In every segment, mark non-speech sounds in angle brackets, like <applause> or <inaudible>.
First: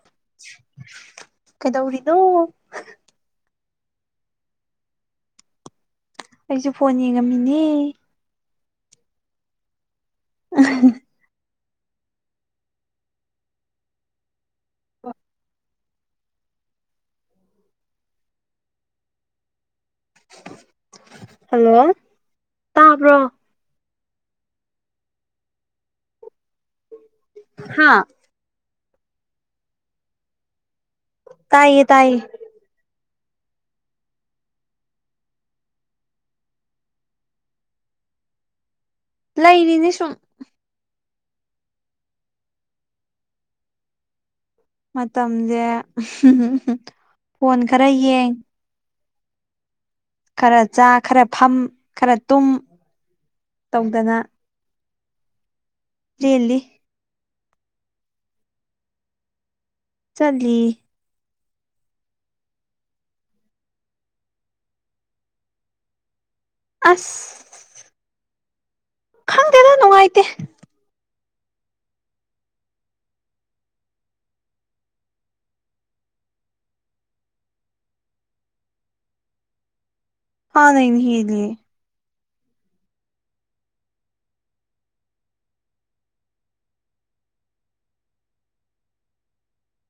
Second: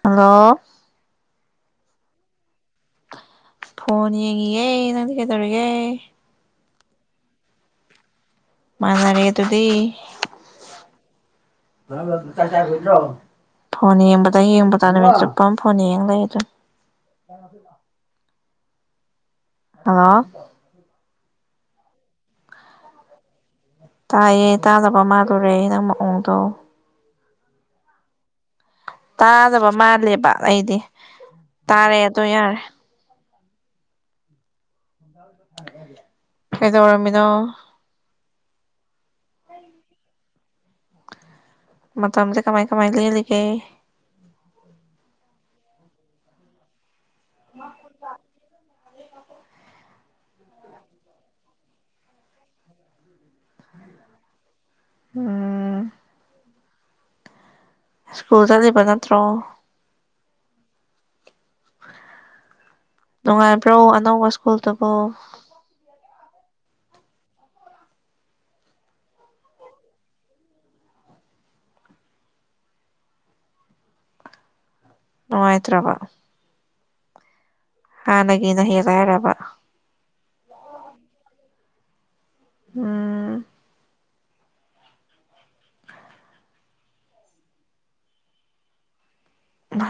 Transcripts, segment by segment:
Hello ꯀꯩꯗꯧꯔꯤꯅꯣ phone ꯌꯦꯡꯉꯤꯌꯦ ꯅꯪꯗꯤ ꯀꯩꯗꯧꯔꯤꯒꯦ ꯑꯩꯖꯨ ꯐꯣꯟ ꯌꯦꯡꯉꯝꯃꯤꯅꯦ ꯃꯅꯥꯔꯦ ꯑꯗꯨꯗꯤ ꯑ ꯑꯗꯣ ꯅꯪ ꯆꯥꯛ ꯆꯥꯈꯤꯗ꯭ꯔꯣ ꯐꯣꯟ ꯌꯦꯡꯕꯗ ꯌꯦꯡꯕꯗ ꯅꯨꯃꯤꯠ ꯆꯨꯞꯄ ꯑꯃ ꯐꯣꯟ ꯌꯦꯡ ꯂꯩ ꯑꯗꯨ <inaudible> ꯑꯥ ꯍꯜꯂꯣ ꯇꯕ꯭ꯔꯣ ꯇꯥꯏꯌꯦ ꯇꯥꯗꯕ ꯃꯥꯜꯗꯣꯔꯦ ꯅꯪ ꯃꯑꯣꯡꯗꯣ ꯍꯥꯥ ꯇꯥꯗꯕ ꯃꯥꯜꯂꯦꯕ ꯑꯩꯗꯤ ꯇꯥꯏꯌꯦ ꯇꯥꯔꯦ ꯇꯥꯏꯌꯦ ꯑꯗꯣ ꯌꯥꯔꯦ ꯀꯩꯗꯧꯔꯝꯃꯤꯅꯣ ꯂꯩꯔꯤꯅꯦ ꯁꯨꯝ ꯃꯇꯝꯖꯦ ꯀꯃꯥꯏ ꯀꯃꯥꯏ ꯂꯦꯜꯂꯤꯒꯦ ꯃꯇꯝꯁꯦ ꯐꯣꯟ ꯈꯔ ꯌꯦꯡ ꯈꯔ ꯆꯥ ꯈꯔ ꯐꯝ ꯈꯔ ꯇꯨꯝ ꯇꯧꯗꯅ ꯎꯝ ꯂꯦꯜꯂꯤ ꯁ꯭ꯀꯨꯜ ꯆꯠꯂꯤꯕ ꯅꯠꯇ꯭ꯔꯣ ꯆꯠꯂꯤ ꯅꯨꯡꯉꯥꯏꯕ꯭ꯔꯣ ꯑꯅꯧꯕ ꯁ꯭ꯀꯨꯜꯗꯨꯕꯨ ꯑꯁ ꯈꯪꯗꯦꯗ ꯅꯨꯡꯉꯥꯏꯇꯦ ꯅꯨꯡꯉꯥꯏꯇ꯭ꯔꯕ ꯍꯥꯟꯅꯒꯤꯅ ꯍꯦꯜꯂꯦ ꯍꯥꯏꯔꯕ ꯍꯥꯟꯅꯒꯤꯅ ꯍꯦꯜꯂꯦ ꯎꯝ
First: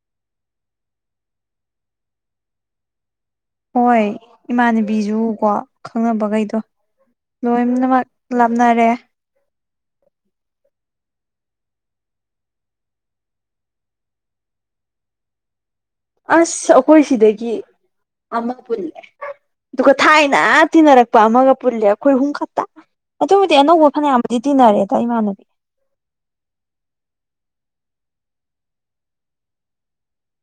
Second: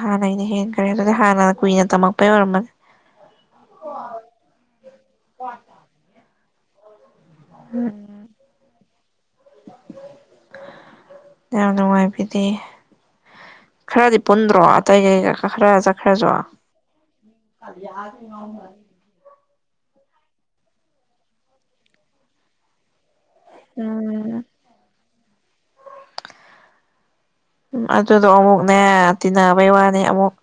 ꯍꯥꯟꯅꯩꯅ ꯍꯦꯟꯈ꯭ꯔꯦ ꯑꯗꯨꯗꯤ ꯍꯥꯟꯅ ꯀꯨꯏꯅ ꯇꯝꯃꯛꯄꯩ ꯑꯣꯏꯔꯝꯃꯅꯤ ꯍꯣꯏ ꯏꯃꯥꯟꯅꯕꯤꯁꯨ ꯀꯣ ꯈꯪꯅꯕꯈꯩꯗꯣ ꯂꯣꯏꯅꯃꯛ ꯎꯝ ꯂꯥꯞꯅꯔꯦ ꯌꯥꯝ ꯅꯨꯡꯉꯥꯏꯕꯤꯗꯤ ꯈꯔꯗꯤ ꯄꯨꯟꯗ꯭ꯔꯣ ꯑꯇꯩ ꯒꯩꯒ ꯈꯔ ꯆꯠ ꯑꯁ ꯑꯩꯈꯣꯏ ꯁꯤꯗꯒꯤ ꯑꯃ ꯄꯨꯜꯂꯦ ꯑꯗꯨꯒ ꯊꯥꯏꯅ ꯇꯤꯟꯅꯔꯛꯄ ꯑꯃꯒ ꯄꯨꯜꯂꯦ ꯑꯩꯈꯣꯏ ꯍꯨꯝ ꯈꯛꯇ ꯑꯗꯨꯕꯨꯗꯤ ꯑꯅꯧꯕ ꯐꯅꯌꯥꯝ ꯕꯨꯗꯤ ꯎꯝ ꯇꯤꯟꯅꯔꯦꯗ ꯏꯃꯥꯟꯅꯕꯤ <inaudible> ꯑꯗꯨꯗꯣ ꯑꯃꯨꯛꯅꯦ ꯇꯤꯟꯅꯕꯩ ꯋꯥꯅꯦ ꯑꯃꯨꯛ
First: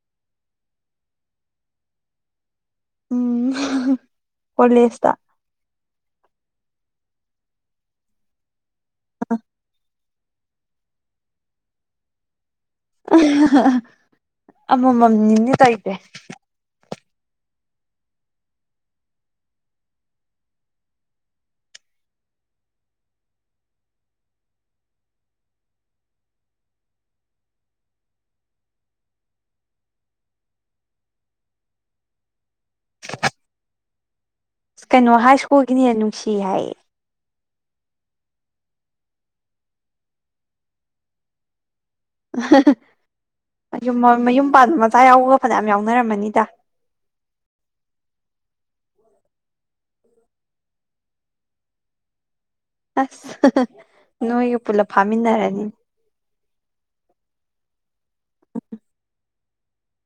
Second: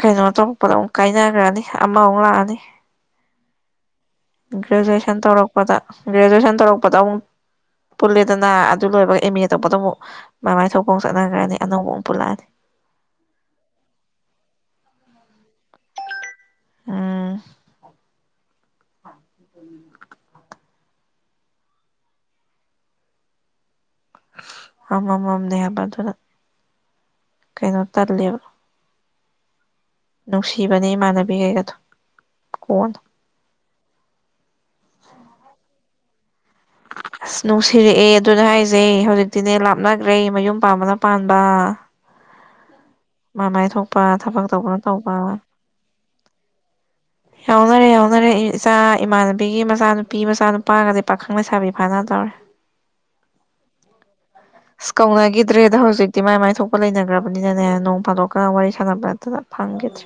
ꯀꯩꯅꯣ ꯇꯧꯔꯛꯄꯗꯣ ꯑꯃꯨꯛ ꯀꯥꯏꯅꯈ꯭ꯔꯅꯤ ꯑꯃꯃꯨꯛ ꯂꯥꯛꯑꯅꯤ ꯎꯝ ꯀꯣꯂꯦꯖꯇ ꯒ꯭ꯔꯦꯖꯨꯑꯦꯁꯟ ꯇꯧꯔꯛꯄꯗ ꯒ꯭ꯔꯦꯖꯨꯑꯦꯁꯟ ꯇꯧꯔꯛꯄꯗ ꯑꯃꯨꯛ ꯄꯨꯜꯂꯦꯗꯅ ꯑꯗꯨ ꯂꯣꯏꯔꯒ ꯑꯦꯝ ꯑꯦ ꯇꯧꯕꯗ ꯑꯃꯨꯛ ꯃꯃꯥꯏ ꯊꯣꯛꯄ ꯑꯃ ꯆꯠꯅꯈ꯭ꯔꯅꯤ ꯑꯅꯧꯕ ꯑꯃꯨꯛ ꯄꯨꯜꯂꯛꯑꯅꯤ ꯑꯃꯃꯝ ꯅꯤꯅꯦ ꯇꯩꯖꯦ ꯎꯝ <inaudible> ꯑꯃꯃꯝꯅꯦ ꯍꯥꯏꯕ ꯑꯗꯨꯅ ꯀꯩꯅꯣ ꯇꯜꯂꯦꯕ꯫ ꯅꯨꯡꯁꯤꯕꯅꯦ ꯏꯃꯥꯟꯅꯕꯤꯒꯩꯒꯗꯣ ꯀꯣꯟꯅ ꯁꯀꯩꯅꯣ ꯍꯥꯏ ꯁ꯭ꯀꯨꯜꯒꯤꯅ ꯍꯦꯟꯅ ꯅꯨꯡꯁꯤ ꯍꯥꯏꯌꯦ꯫ <inaudible> ꯑꯁ ꯅꯨꯡꯁꯤꯔꯛꯑꯦ ꯑꯗꯨꯅꯦ ꯍꯥꯏꯖꯦ ꯍꯧꯖꯤꯛꯇꯤꯅꯦ ꯂꯥꯞꯅꯒꯔ꯭ꯦ ꯃꯌꯨꯝ ꯄꯥꯝꯕꯅ ꯄꯥꯟꯕ꯫ ꯃꯃꯥꯏ ꯑꯌꯨꯝ ꯃ ꯊꯣꯛꯄ ꯃꯌꯨꯝ ꯊꯕꯛ ꯄꯥꯟꯕ ꯇꯧꯕꯅ ꯃꯆꯥ ꯇꯧꯕ ꯌꯥꯎꯕꯒ ꯐꯅꯌꯥꯝ ꯌꯥꯎꯅꯔꯝꯃꯅꯤꯗ꯫ ꯌꯥꯎꯅꯔꯦ ꯑꯦ ꯌꯥꯎꯅꯔꯦ ꯏꯆꯥ ꯏꯃꯥꯟꯅꯕꯤꯒꯤ ꯃꯆꯥꯅꯨꯄꯤ ꯃꯆꯥꯅꯨꯄꯥꯒꯗꯤ ꯄꯥꯈꯪ ꯂꯩꯁꯥꯕꯤ ꯐꯥꯅꯗꯧꯔꯦ ꯑꯁ ꯅꯣꯏꯒ ꯄꯨꯜꯂꯞ ꯐꯥꯃꯤꯟꯅꯔꯅꯤ ꯁꯀꯧꯅꯒꯤꯗ꯭ꯔꯦꯗ ꯍꯧꯖꯤꯛ ꯇꯤ ꯃꯥꯏ ꯃꯥꯏ ꯊꯣꯛꯄ ꯂꯩꯅꯒꯔ꯭ꯕꯅꯤꯅꯅꯦ ꯅꯣꯡ ꯐꯥꯗꯣꯛꯀ ꯋꯥꯔꯤ ꯁꯥꯟꯅꯕ ꯅꯠꯇꯅ ꯐꯪꯒꯤꯗ꯭ꯔꯦ꯫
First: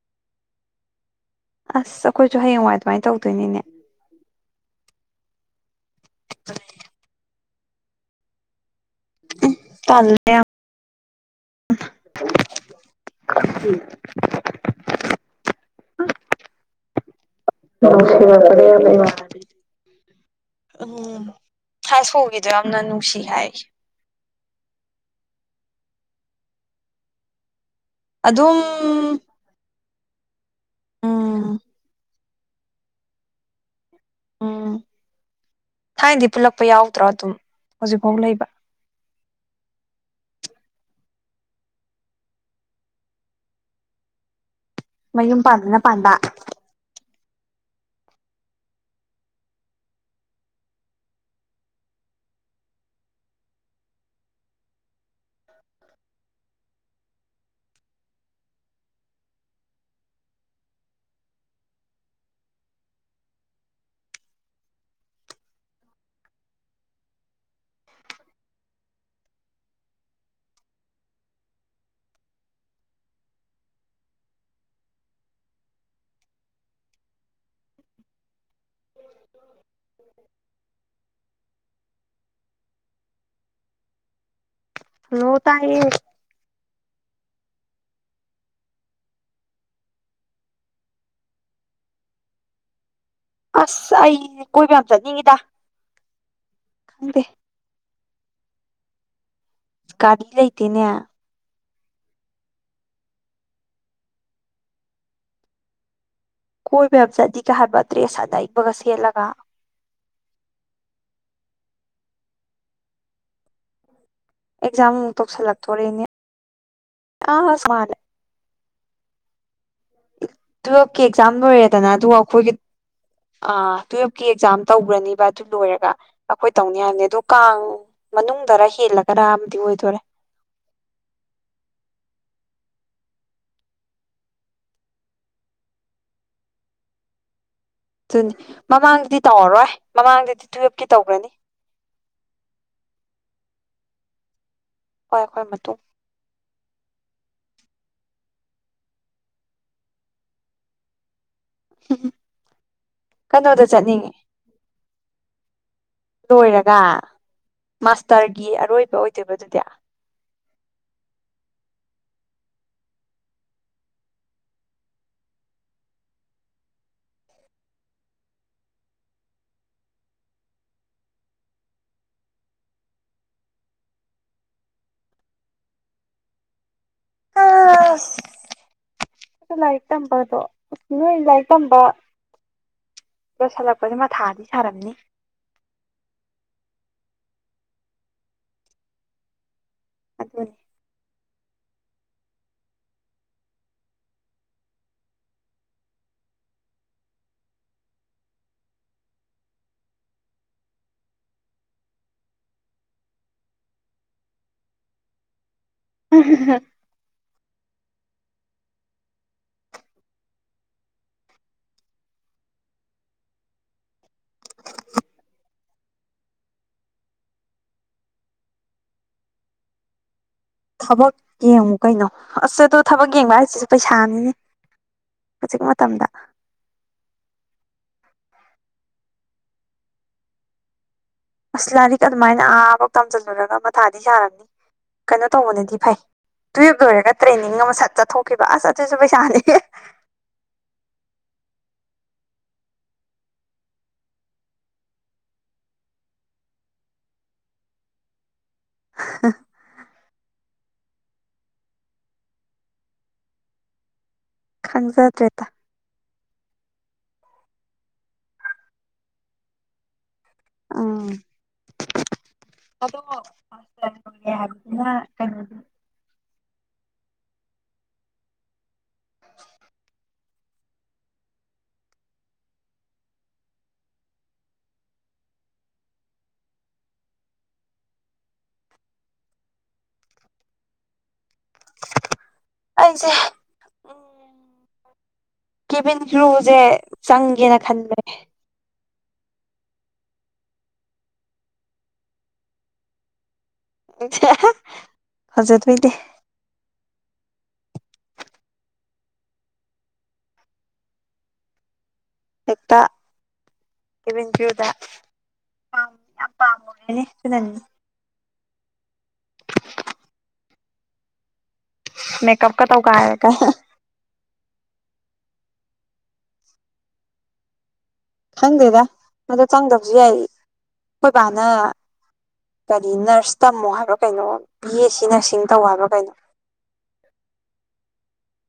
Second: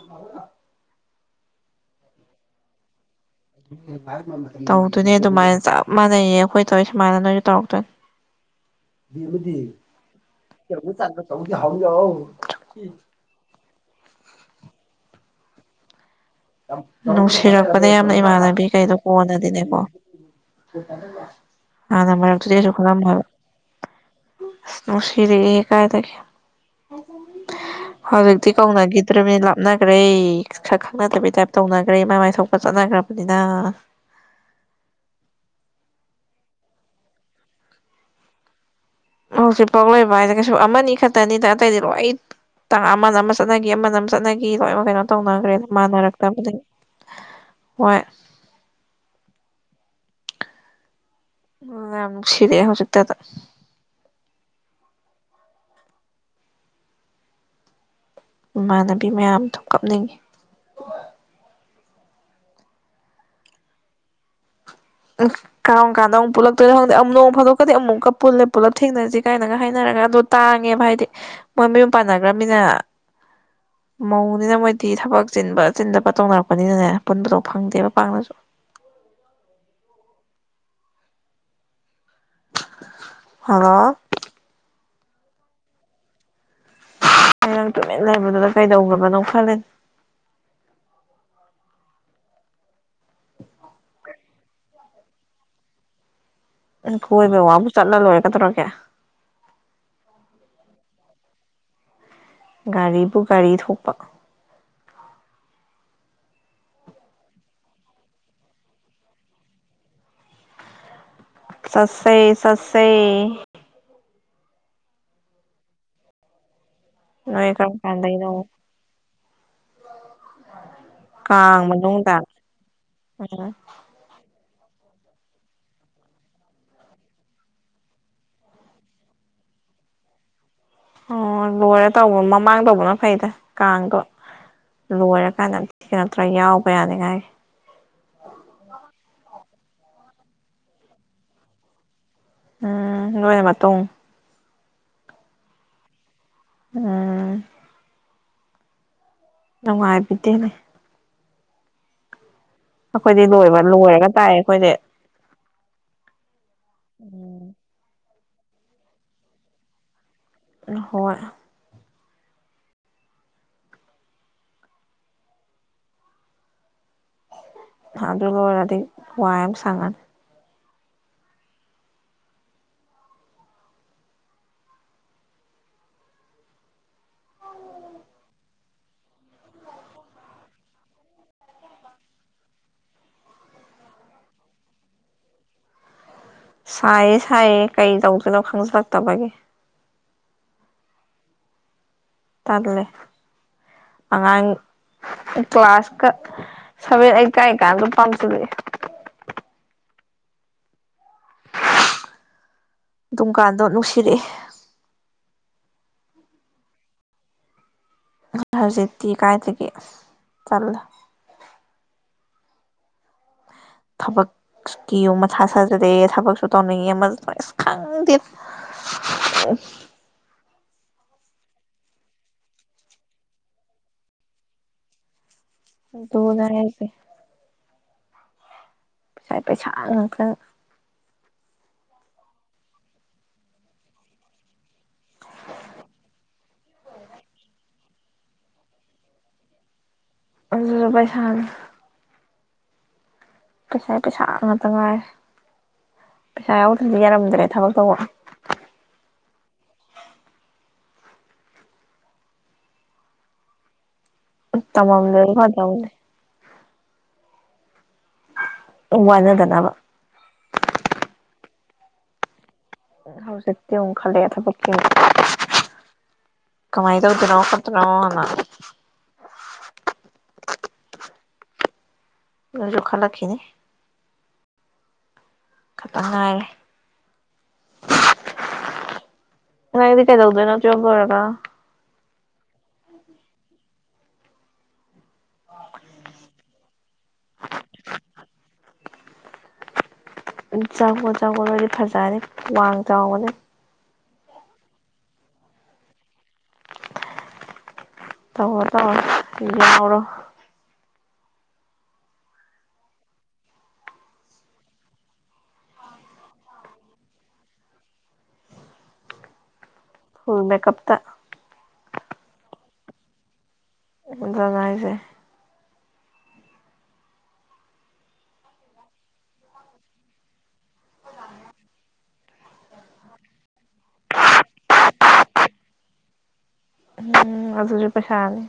ꯑꯁ ꯑꯩꯈꯣꯏꯖꯨ ꯍꯌꯦꯡꯋꯥꯏ ꯑꯗꯨꯃꯥꯏ ꯇꯧꯗꯣꯏꯅꯤꯅꯦ꯫ ꯇꯧꯗꯣꯏꯅꯦ ꯑꯗꯨꯃꯥꯏꯅ ꯆꯞ ꯃꯥꯟꯅꯩꯌꯦ ꯑꯩꯈꯣꯏ ꯇꯧꯋꯤ ꯁꯨꯃꯥꯏꯅ ꯅꯣꯏꯖꯨ ꯇꯧꯔꯛꯇꯣꯏꯅꯤ ꯇꯜꯂꯦ ꯌꯥꯝ <unintelligible> <inaudible> ꯅꯨꯡꯁꯤꯔꯛꯄꯅꯦ ꯌꯥꯝꯅ ꯏꯃꯥꯟꯅꯕꯤ ꯒꯩꯗꯣ ꯀꯣꯟꯅꯗꯤꯅꯦꯀꯣ꯫ ꯎꯝ ꯍꯥꯏ ꯍꯥꯟꯅ ꯁ꯭ꯀꯨꯜꯒꯤꯗꯣ ꯃꯔꯛꯇꯗꯤ ꯀꯩꯁꯨ ꯌꯥꯝꯅ ꯅꯨꯡꯁꯤ ꯈꯜꯂꯝꯃꯣꯏꯕ ꯫ ꯍꯥꯏ ꯁꯅꯨꯡꯁꯤꯔꯛꯑꯦ ꯀꯥꯏꯗꯒꯤ ꯍꯧꯖꯤꯛꯇꯤ ꯑꯗꯨꯝ ꯀꯧꯅꯒꯤꯗ꯭ꯔꯃꯤ ꯂꯥꯞꯅꯒꯔ꯭ꯦ ꯁꯛꯈ ꯎꯝ ꯇꯥꯏꯞ ꯇꯧꯅꯒꯔ꯭ꯦ ꯃꯥꯏ ꯃꯥꯏ ꯊꯣꯛꯄ ꯆꯠꯅꯒꯔ꯭ꯕꯅꯤꯅ꯫ ꯎꯝ ꯊꯥꯏꯅꯗꯤ ꯄꯨꯜꯂꯛꯄ ꯌꯥꯎꯗ꯭ꯔꯣ ꯑꯗꯨꯝ ꯍꯧꯖꯤꯛꯐꯥꯎ ꯂꯩꯕ꯫ ꯍꯧꯖꯤꯛ ꯄꯥꯎ ꯂꯩꯕ ꯍꯥꯏꯖꯦ ꯀꯩꯁꯨ ꯑꯃꯅꯤ ꯈꯇꯅꯤꯗ ꯑꯇꯩꯗꯤ ꯂꯣꯏ ꯇꯥꯡ ꯑꯃꯅ ꯑꯃ ꯆꯠꯅꯒꯤ ꯑꯃ ꯅꯝ ꯆꯠꯅ ꯃꯤ ꯂꯣꯏꯃꯛ ꯀꯩꯅꯣ ꯃꯌꯨꯝ ꯇꯧꯅꯒꯔ꯭ꯦ ꯄꯥꯟꯕꯅ ꯄꯥꯟꯕ ꯃꯥꯟꯅꯔꯛꯇꯕꯅꯤ ꯍꯣꯏ ꯎꯝ ꯌꯥꯝ ꯅꯨꯡꯁꯤꯔꯛꯑꯦ ꯍꯧꯖꯤꯛꯇꯗ ꯫ ꯏꯃꯥꯟꯅꯕꯤ ꯃꯌꯥꯝꯗꯣ ꯀꯞꯅꯤꯡꯏ ꯫ ꯎ ꯀꯔꯝ ꯀꯥꯟꯗ ꯑꯃꯨꯛ ꯄꯨꯂꯛꯇꯣꯏꯅꯣ ꯈꯪꯗꯦ ꯑꯝ ꯅꯣꯡ ꯐꯗꯣꯛꯀꯗꯤ ꯑꯃꯨꯛꯀ ꯄꯨꯜꯂꯦ ꯄꯨꯂꯞ ꯊꯦꯡꯅꯖꯤ ꯀꯥꯏꯅꯒ ꯍꯥꯏꯅꯔꯒ ꯑꯗꯣ꯫ ꯇꯥꯡꯉꯦꯕ ꯍꯥꯏꯗꯤ ꯃꯣꯏ ꯃꯌꯨꯝ ꯄꯥꯟꯅꯒꯔ꯭ꯃꯤꯅ ꯃꯧꯅꯤꯅ ꯃꯣꯏꯗꯤ ꯊꯕꯛ ꯆꯤꯟꯕ ꯆꯤꯟꯗꯕ ꯇꯧꯅꯔꯛꯄꯅꯤꯅꯅꯦ ꯄꯨꯟꯕꯗꯣ ꯐꯪꯗꯦꯕ ꯄꯥꯛꯅꯖꯨ <inaudible> ꯍꯜꯂꯣ ꯍꯜꯂꯣ ꯇꯥꯏꯌꯦ ꯑꯩ ꯅꯡ ꯇꯨꯃꯤꯟ ꯂꯩꯕꯗꯨꯗ ꯀꯩꯗꯧꯒꯔ꯭ꯕꯅꯣ ꯈꯜꯂꯤꯟ ꯑꯁ ꯑꯩ ꯀꯣꯏꯕ ꯌꯥꯝ ꯆꯠꯅꯤꯡꯉꯤꯗꯥ ꯏꯡ ꯀꯣꯏꯕꯩ ꯋꯥꯕꯨ ꯆꯠꯂ ꯂꯣꯏꯔꯦ ꯀꯩꯗꯧꯔꯒꯦ ꯀꯥꯔꯤ ꯂꯩꯇꯦꯅꯦ ꯒꯥꯔꯤꯕꯨ ꯒꯥꯔꯤ ꯊꯣꯛꯄ ꯀꯣꯏꯕ ꯌꯥꯝ ꯆꯠꯅꯤꯡꯉꯦ ꯍꯥꯏꯕ ꯗꯇ꯭ꯔꯦꯁ ꯑꯅꯩꯕꯒ ꯁꯦꯠꯂꯒ ꯆꯠꯁꯦ ꯆꯠꯁꯦ ꯑꯦꯛꯖꯥꯝ ꯃꯨꯛ ꯇꯧꯁꯜꯂꯛꯇꯣꯔꯦꯅꯦ ꯅꯣꯏ ꯑꯁ ꯀꯔꯝ ꯃꯥꯜꯂꯦ ꯀꯥꯟꯗꯩꯩꯅꯣ ꯇꯨꯋꯦꯜꯞꯀꯤ ꯑꯦꯛꯖꯥꯝ ꯀꯥꯡ ꯂꯣꯏꯔꯦꯗꯅ ꯑꯗꯨꯒ ꯃꯅꯨꯡꯗ ꯑꯩꯈꯣꯏꯒꯤ ꯎꯝ ꯑꯥ ꯇꯨꯋꯦꯞꯀꯤ ꯑꯦꯛꯖꯥꯝ ꯇꯧꯒꯔ꯭ꯅꯤꯕ ꯑꯗꯨ ꯂꯣꯏꯔꯒ ꯑꯩꯈꯣꯏ ꯇꯧꯅꯤ ꯍꯥꯏꯕꯅꯦ ꯑꯗꯣ ꯀꯥꯡ ꯃꯅꯨꯡꯗꯔ ꯍꯦꯜꯂꯒꯔ ꯑꯃꯗꯤ ꯑꯣꯏꯗꯣꯔꯦ ꯑꯣ ꯂꯣꯏꯔꯦ ꯇꯧꯕ ꯃꯃꯥꯡ ꯇꯧꯕꯅ ꯐꯩꯗ ꯀꯥꯡꯗꯣ ꯂꯣꯏꯔꯀꯥꯟꯗ ꯊꯦꯡ ꯅꯠꯇ꯭ꯔꯥ ꯌꯥꯎꯕ ꯌꯥꯅꯤꯉꯥꯏꯒꯤ ꯑꯗꯨꯅꯤ ꯃꯃꯥꯡꯗꯗꯤ ꯇꯧꯔꯔꯣꯏ ꯃꯃꯥꯡꯗꯗꯤ ꯇꯨꯌꯦꯜꯞꯀꯤ ꯇꯧꯒ꯭ꯔꯅꯤ ꯎꯝ ꯅꯣꯏꯅ ꯃꯇꯨꯡ ꯍꯣꯏ ꯑꯈꯣꯏ ꯃꯇꯨꯡ ꯎꯝ ꯅꯨꯡꯉꯥꯏꯕꯤꯗꯦ ꯅꯦ ꯎꯝ <unintelligible> ꯑꯩꯈꯣꯏꯗꯤ ꯂꯣꯏꯕ ꯂꯣꯏꯔꯒ ꯇꯥꯏꯌꯦ ꯑꯩꯈꯣꯏꯗꯤ ꯂꯣꯏꯔꯒ ꯎꯝ ꯃꯥꯁꯇꯔꯒꯤ ꯑꯔꯣꯏꯕ ꯑꯣꯏꯗꯣꯏꯕꯗꯨꯗꯤ ꯍꯣꯏ ꯊꯥ ꯑꯗꯨ ꯂꯣꯏꯔꯗꯤ ꯋꯥꯏ ꯌꯥꯝ ꯁꯪꯉꯅꯤ ꯑꯁ ꯅꯣꯢ ꯂꯥꯏꯔꯤꯛ ꯇꯝꯕꯗꯣ ꯅꯣꯏ ꯂꯥꯏꯔꯤꯛ ꯇꯝꯕ ꯆꯣꯠꯁꯜꯂꯛꯄꯁꯦ ꯃꯥꯊꯥꯗꯤ ꯁꯥꯔꯝꯅꯤ ꯁꯥꯏꯌꯦ ꯁꯥꯏꯌꯦ ꯀꯩ ꯇꯧꯗꯣꯢꯅꯣ ꯈꯪꯖꯂꯛꯇꯕꯒꯤ ꯑꯗꯨꯅꯤ ꯇꯜꯂꯦ ꯑꯉꯥꯡ ꯀ꯭ꯂꯥꯁꯀ ꯁꯚꯦꯟ ꯑꯩꯠ ꯀꯥꯏ ꯀꯥꯟꯗ ꯄꯥꯝꯁꯤꯂꯛꯑꯦ <unintelligible> ꯑꯗꯨꯝꯀꯥꯟꯗꯣ ꯅꯨꯡꯁꯤꯔꯛꯑꯦ <unintelligible> ꯍꯧꯖꯤꯛꯇꯤ ꯀꯥꯏꯗꯒꯤ ꯇꯜꯂꯦ ꯊꯕꯛ ꯀꯤ ꯌꯨ ꯃꯊꯥ ꯁꯥꯖꯤꯂꯛꯑꯦ ꯊꯕꯛꯁꯨ ꯇꯧꯅꯤꯡꯉꯦ ꯑꯃꯁꯨ ꯑꯁ ꯈꯪꯗꯦꯗ <unintelligible> ꯊꯕꯛ ꯌꯦꯡꯉꯨ ꯀꯩꯅꯣ ꯑꯁ ꯑꯗꯨ ꯊꯕꯛ ꯌꯦꯡꯕ ꯍꯥꯏꯁꯤꯁꯨ ꯄꯩꯁꯥꯅꯤꯅꯦ ꯍꯧꯖꯤꯛ ꯃꯇꯝꯗ ꯗꯨꯅꯦ ꯍꯥꯏꯖꯦ ꯄꯁꯥꯏ ꯄꯩꯁꯥ ꯉꯥꯛꯇꯪ ꯑꯁ ꯂꯥꯏꯔꯤꯛ ꯑꯗꯨꯃꯥꯏꯅ ꯑꯥꯕꯧ ꯇꯝꯁꯤꯜꯂꯨꯔꯒ ꯃꯊꯥꯗꯤ ꯁꯥꯔꯝꯅꯤ ꯀꯩꯅꯣ ꯇꯧꯕꯅꯗꯤ ꯐꯩ ꯇꯨꯌꯦꯞ ꯂꯣꯏꯔꯒ ꯇ꯭ꯔꯦꯅꯤꯡ ꯑꯃ ꯁꯠ ꯆꯠꯊꯣꯛꯈꯤꯕ ꯑꯁ ꯑꯗꯨꯁꯨ ꯄꯩꯁꯥꯅꯤꯅꯦ ꯑꯗꯨꯖꯨ ꯄꯩꯁꯥꯅꯦ ꯄꯩꯁꯥ ꯄꯩꯁꯥ ꯉꯥꯛꯇ ꯉꯥꯏꯔꯦ ꯄꯩꯁꯥ ꯌꯥꯎꯗ꯭ꯔꯗꯤ ꯌꯥꯔꯝꯗ꯭ꯔꯦ ꯊꯕꯛ ꯇꯧꯕ <unintelligible> ꯇꯃꯝꯗ꯭ꯔꯗꯤ ꯈꯪꯖꯗ꯭ꯔꯦꯗ ꯐꯗꯧꯅꯤ ꯎꯝ ꯋꯥꯖꯗꯅꯕ ꯎꯝ ꯑꯗꯣ ꯍꯧꯖꯤꯛꯇꯤ ꯑꯃꯨꯛ ꯃꯥꯁꯇꯔ ꯂꯣꯏꯔꯦ ꯈꯜꯂꯛꯑꯦ ꯍꯥꯏꯕꯗꯨꯅ ꯀꯩꯅꯣꯗꯤ ꯊꯕꯛꯀꯤ ꯀꯃꯥꯏ ꯇꯧꯗꯣꯢꯅꯣ ꯈꯣꯠꯇꯣꯏꯅꯣꯅ ꯅꯣꯏꯖꯨ ꯈꯜꯂꯛꯈꯤꯅꯤ ꯈꯇꯪ ꯉꯥꯏꯔꯦ <inaudible> ꯅꯪꯗꯤ ꯀꯩꯗꯧꯗꯣꯏꯅꯣ ꯇꯨꯋꯦꯞ ꯂꯣꯏꯔꯒ <inaudible> ꯑꯩꯖꯦ ꯎꯝ ꯀꯦꯕꯤꯟ ꯀꯔꯤꯎꯖꯦ ꯆꯪꯒꯦꯅ ꯈꯟꯕꯅꯦ ꯆꯪꯉꯣ ꯆꯪꯉꯣ ꯅꯣꯏꯗꯤ ꯐꯖꯅꯤ ꯋꯥꯡ ꯆꯥꯎꯕꯅꯤ <unintelligible> ꯐꯖꯗꯣꯏꯅꯦ ꯇꯧꯔꯣ ꯇꯧꯔꯣ ꯌꯥꯎꯍꯧꯔꯣ ꯍꯦꯛꯇꯥ ꯀꯦꯕꯤꯟ ꯀ꯭ꯔꯨꯗꯥ ꯄꯥꯝ ꯌꯥꯝ ꯄꯥꯝꯃꯨꯔꯦꯅꯦ ꯑꯗꯨꯅꯅꯤ ꯐꯨꯜ ꯃꯦꯀꯞꯇꯥ ꯃꯦꯀꯞ ꯀꯥ ꯇꯧꯒꯥꯏꯔꯥꯒ ꯑꯗꯨꯅꯦ ꯍꯥꯏꯖꯦ ꯈꯪꯗꯦꯗ ꯑꯗꯣ ꯆꯪꯗꯕꯁꯨ ꯌꯥꯏ ꯈꯣꯏ ꯕꯥꯅ ꯀꯔꯤ ꯅꯔꯁ ꯇꯝꯃꯣ ꯍꯥꯏꯕ꯭ꯔꯥ ꯀꯩꯅꯣ ꯕꯤ ꯑꯦ ꯁꯤ ꯅꯔꯁꯤꯡ ꯇꯧ ꯍꯥꯏꯕ꯭ꯔꯥ ꯀꯩꯅꯣ ꯍꯝ ꯑꯗꯨꯖꯨ ꯄꯩꯁꯥꯅꯤ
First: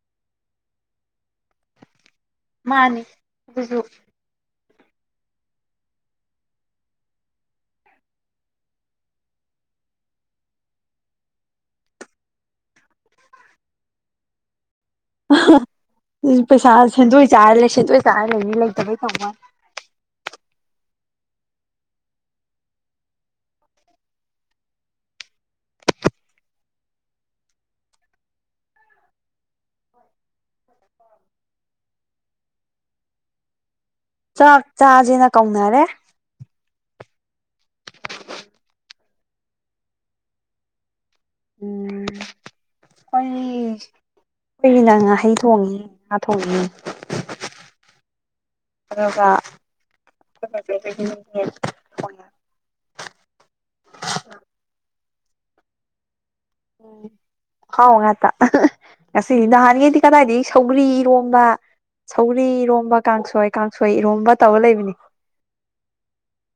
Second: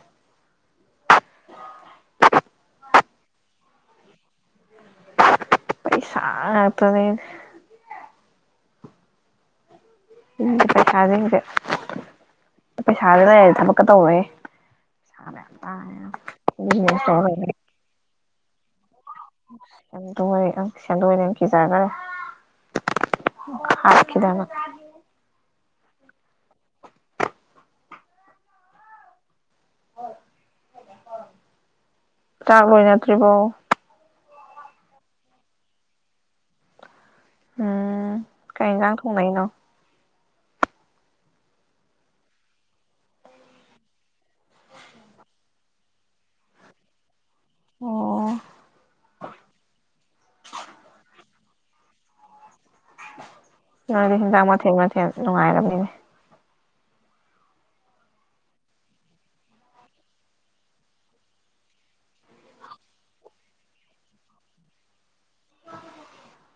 ꯃꯥꯅꯤ ꯑꯗꯨꯖꯨ ꯄꯩꯁꯥ ꯉꯥꯛꯇꯥꯅꯦ <unintelligible> ꯄꯩꯁꯥꯖꯤꯡꯖꯦ ꯄꯩꯁꯥꯗꯣ ꯂꯩꯔꯗꯤ ꯊꯕꯛꯀꯥ ꯇꯧꯔꯦꯍꯦ ꯄꯩꯁꯥ ꯃꯌꯥꯝ <unintelligible> ꯕꯤꯖꯤꯅꯦꯁ ꯇꯧꯔꯥ ꯂꯩꯅꯤ ꯁꯤꯟꯗꯣꯏ ꯆꯥꯔ ꯂꯩꯅꯤ ꯂꯩꯇꯕꯩ ꯇꯧꯃꯦ ꯁꯦꯟꯗꯣꯏ ꯑꯪ ꯁꯦꯟꯗꯣꯏꯅ ꯍꯦꯟꯅ ꯀꯤꯖꯒꯥꯔꯦ <unintelligible> ꯍꯥꯠꯈꯤꯗꯅ <inaudible> ꯆꯥꯛ ꯂꯣꯏꯅꯗꯔꯤꯕꯣ ꯆꯥꯛ ꯆꯥꯖꯦꯅ ꯀꯧꯅꯔꯦ ꯎꯝ ꯀꯩ ꯏꯟꯖꯥꯡ ꯊꯣꯡꯅꯩꯅꯣ <inaudible> ꯑꯩ ꯈꯣꯏꯒꯤꯅ ꯉꯥꯍꯩ ꯊꯣꯡꯉꯤ ꯉꯥ ꯊꯣꯡꯉꯤ ꯑꯣ ꯑꯗꯨꯒꯥ ꯑꯈꯣꯏ ꯕꯆꯧꯍꯣꯏꯒꯤꯅ ꯌꯦꯟ ꯊꯣꯡꯉꯦ ꯅꯣꯏꯗꯤ ꯍꯤꯟꯖꯥꯡ ꯃꯊꯦꯡ ꯃꯊꯦꯡ ꯅꯨꯡꯉꯥꯏꯔꯝꯅꯤꯅꯦ ꯎꯝ ꯊꯥꯎ ꯉꯥꯛꯇꯥ ꯉꯁꯤꯗꯤ ꯅꯍꯥꯟꯒꯩꯗꯤ ꯀꯗꯥꯏꯗꯩ ꯁꯧꯒ꯭ꯔꯤ ꯏꯔꯣꯝꯕ ꯁꯧꯔꯤ ꯏꯔꯣꯝꯕ ꯀꯥꯡꯁꯣꯏ ꯀꯥꯡꯁꯣꯏ ꯏꯔꯣꯝꯕ ꯇꯧꯔꯥ ꯂꯩꯕꯤꯅꯤ <inaudible>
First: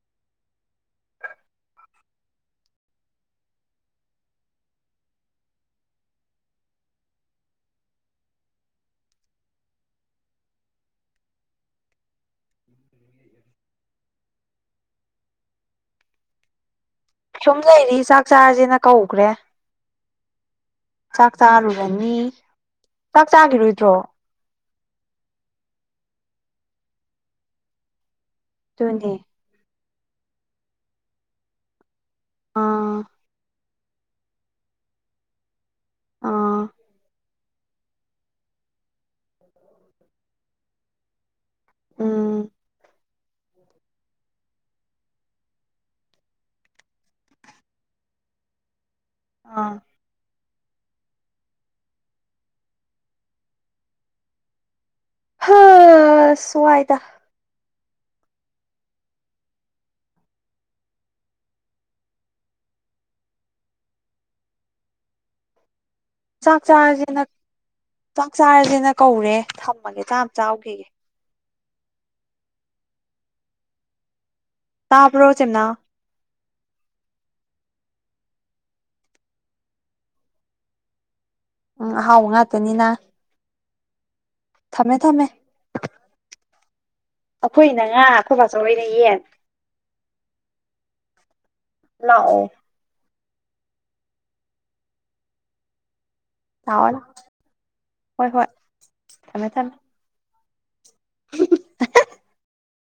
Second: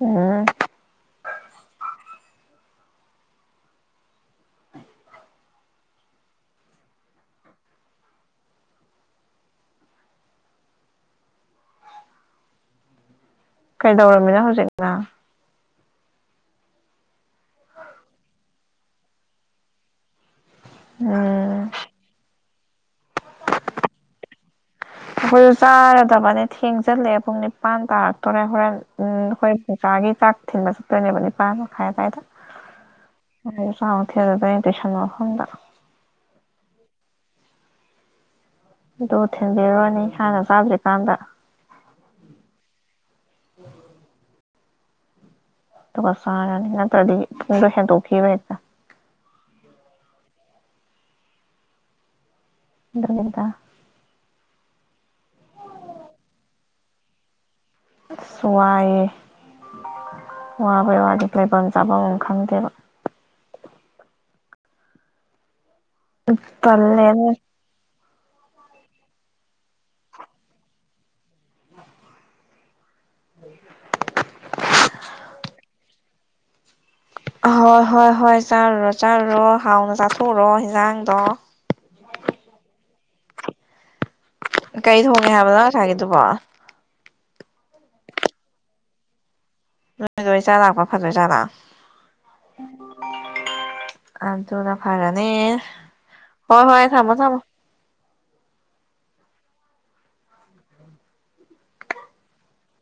ꯎꯝ ꯀꯩꯗꯧꯔꯝꯃꯤꯅꯣ ꯍꯧꯖꯤꯛ ꯅꯪ ꯁꯨꯝ ꯂꯩꯔꯤ ꯆꯥꯛ ꯆꯥꯔꯖꯦꯅ ꯀꯧꯒ꯭ꯔꯦ ꯆꯥꯛ ꯎꯝ ꯆꯥꯔꯨꯔꯅꯤ ꯆꯥꯛ ꯆꯥꯒꯤꯔꯣꯏꯗ꯭ꯔꯣ ꯑꯈꯣꯏꯖꯨ ꯆꯥꯔꯗꯕꯅꯦ ꯊꯦꯡꯖꯤꯜꯂꯛꯑꯦ ꯄꯨꯡ ꯅꯤꯄꯥꯟ ꯇꯥꯔꯛꯇꯣꯔꯦ ꯍꯣꯔꯦꯟ ꯑꯗꯨꯅꯦ ꯎꯝ ꯍꯣꯏ ꯄꯨꯡꯆꯥꯒꯤ ꯆꯥꯛ ꯊꯤꯟꯕ ꯆꯠꯇꯣꯏꯅꯦꯕ ꯅꯤꯄꯥꯥꯟ ꯃꯈꯥꯏ ꯑꯗꯥꯏꯗ ꯑꯥ ꯅꯣꯏꯖꯨ ꯆꯥꯎ ꯊꯤꯟꯂꯨꯗꯣꯏꯅꯤ ꯇꯨꯏꯁꯟ ꯃꯐꯝꯗ ꯑꯥ ꯑꯗꯨ ꯊꯤꯟꯕꯤꯔꯨꯔꯅꯤ ꯍꯥꯟꯅ ꯆꯥꯗ꯭ꯔꯤꯀꯥꯟꯗ ꯎꯝ ꯗꯨꯒꯥ ꯆꯔꯅꯤ ꯅꯠꯇꯔ꯭ꯥꯗꯤ ꯄꯨꯡꯗꯨ ꯍꯦꯟꯗꯣꯛꯈꯤꯕ ꯍꯦꯛꯇꯥ ꯑꯥ ꯑꯗꯨꯅꯤꯗꯥ ꯍꯥꯁ ꯋꯥꯏꯗꯥ ꯑꯁ ꯋꯥꯏꯌꯦ ꯋꯥꯕꯩ ꯋꯥꯗꯤ ꯂꯩꯕꯝ ꯆꯥꯕꯝ ꯑꯝ ꯈꯪꯗꯦꯕ ꯆꯥꯛ ꯆꯥꯔꯖꯦꯅ ꯇꯜꯂꯦꯅꯦ ꯆꯥꯛ ꯆꯥꯔꯖꯦꯅ ꯀꯧꯔꯦ ꯊꯝꯃꯒꯦ ꯆꯥ ꯑꯝ ꯆꯥꯎꯒꯤꯒꯦ <inaudible> ꯇꯥꯕ꯭ꯔꯣ ꯆꯦꯝꯅꯥꯎ ꯑꯥ ꯍꯣꯏ ꯍꯣꯏ ꯍꯣꯏ ꯆꯥꯔꯨꯔꯣ ꯆꯥꯔꯨꯔꯣ ꯍꯥꯎꯅ ꯆꯥꯊꯣꯛꯔꯣ ꯍꯦꯟꯖꯥꯡꯗꯣ ꯎꯝ ꯑꯍꯥꯎꯕ ꯉꯥꯛꯇꯅꯤꯅ ꯊꯝꯃꯦ ꯀꯩ ꯊꯝꯃꯦ ꯊꯣꯡꯉꯦ ꯍꯥꯏꯕ ꯅꯪ ꯉꯥꯁꯥꯏꯒꯤꯗꯨꯕꯣ ꯑꯩꯈꯣꯏꯅ ꯉꯥ ꯑꯩꯈꯣꯏ ꯃꯆꯧꯍꯣꯏꯅ ꯌꯦꯟ ꯅꯣꯏꯗ ꯑꯣꯏ ꯆꯥꯕ ꯂꯥꯛꯄꯅ ꯐꯗꯣꯏꯖꯥꯠꯂ ꯂꯥꯛꯑꯣ ꯑꯗꯨꯅ ꯐꯥꯔꯅꯤ ꯂꯥꯛꯑꯣ ꯂꯥꯎ ꯍꯣꯏ ꯍꯣꯏ ꯊꯝꯃꯦ ꯊꯝꯃꯦ ꯍꯤꯍꯤꯍ ꯑꯍꯥ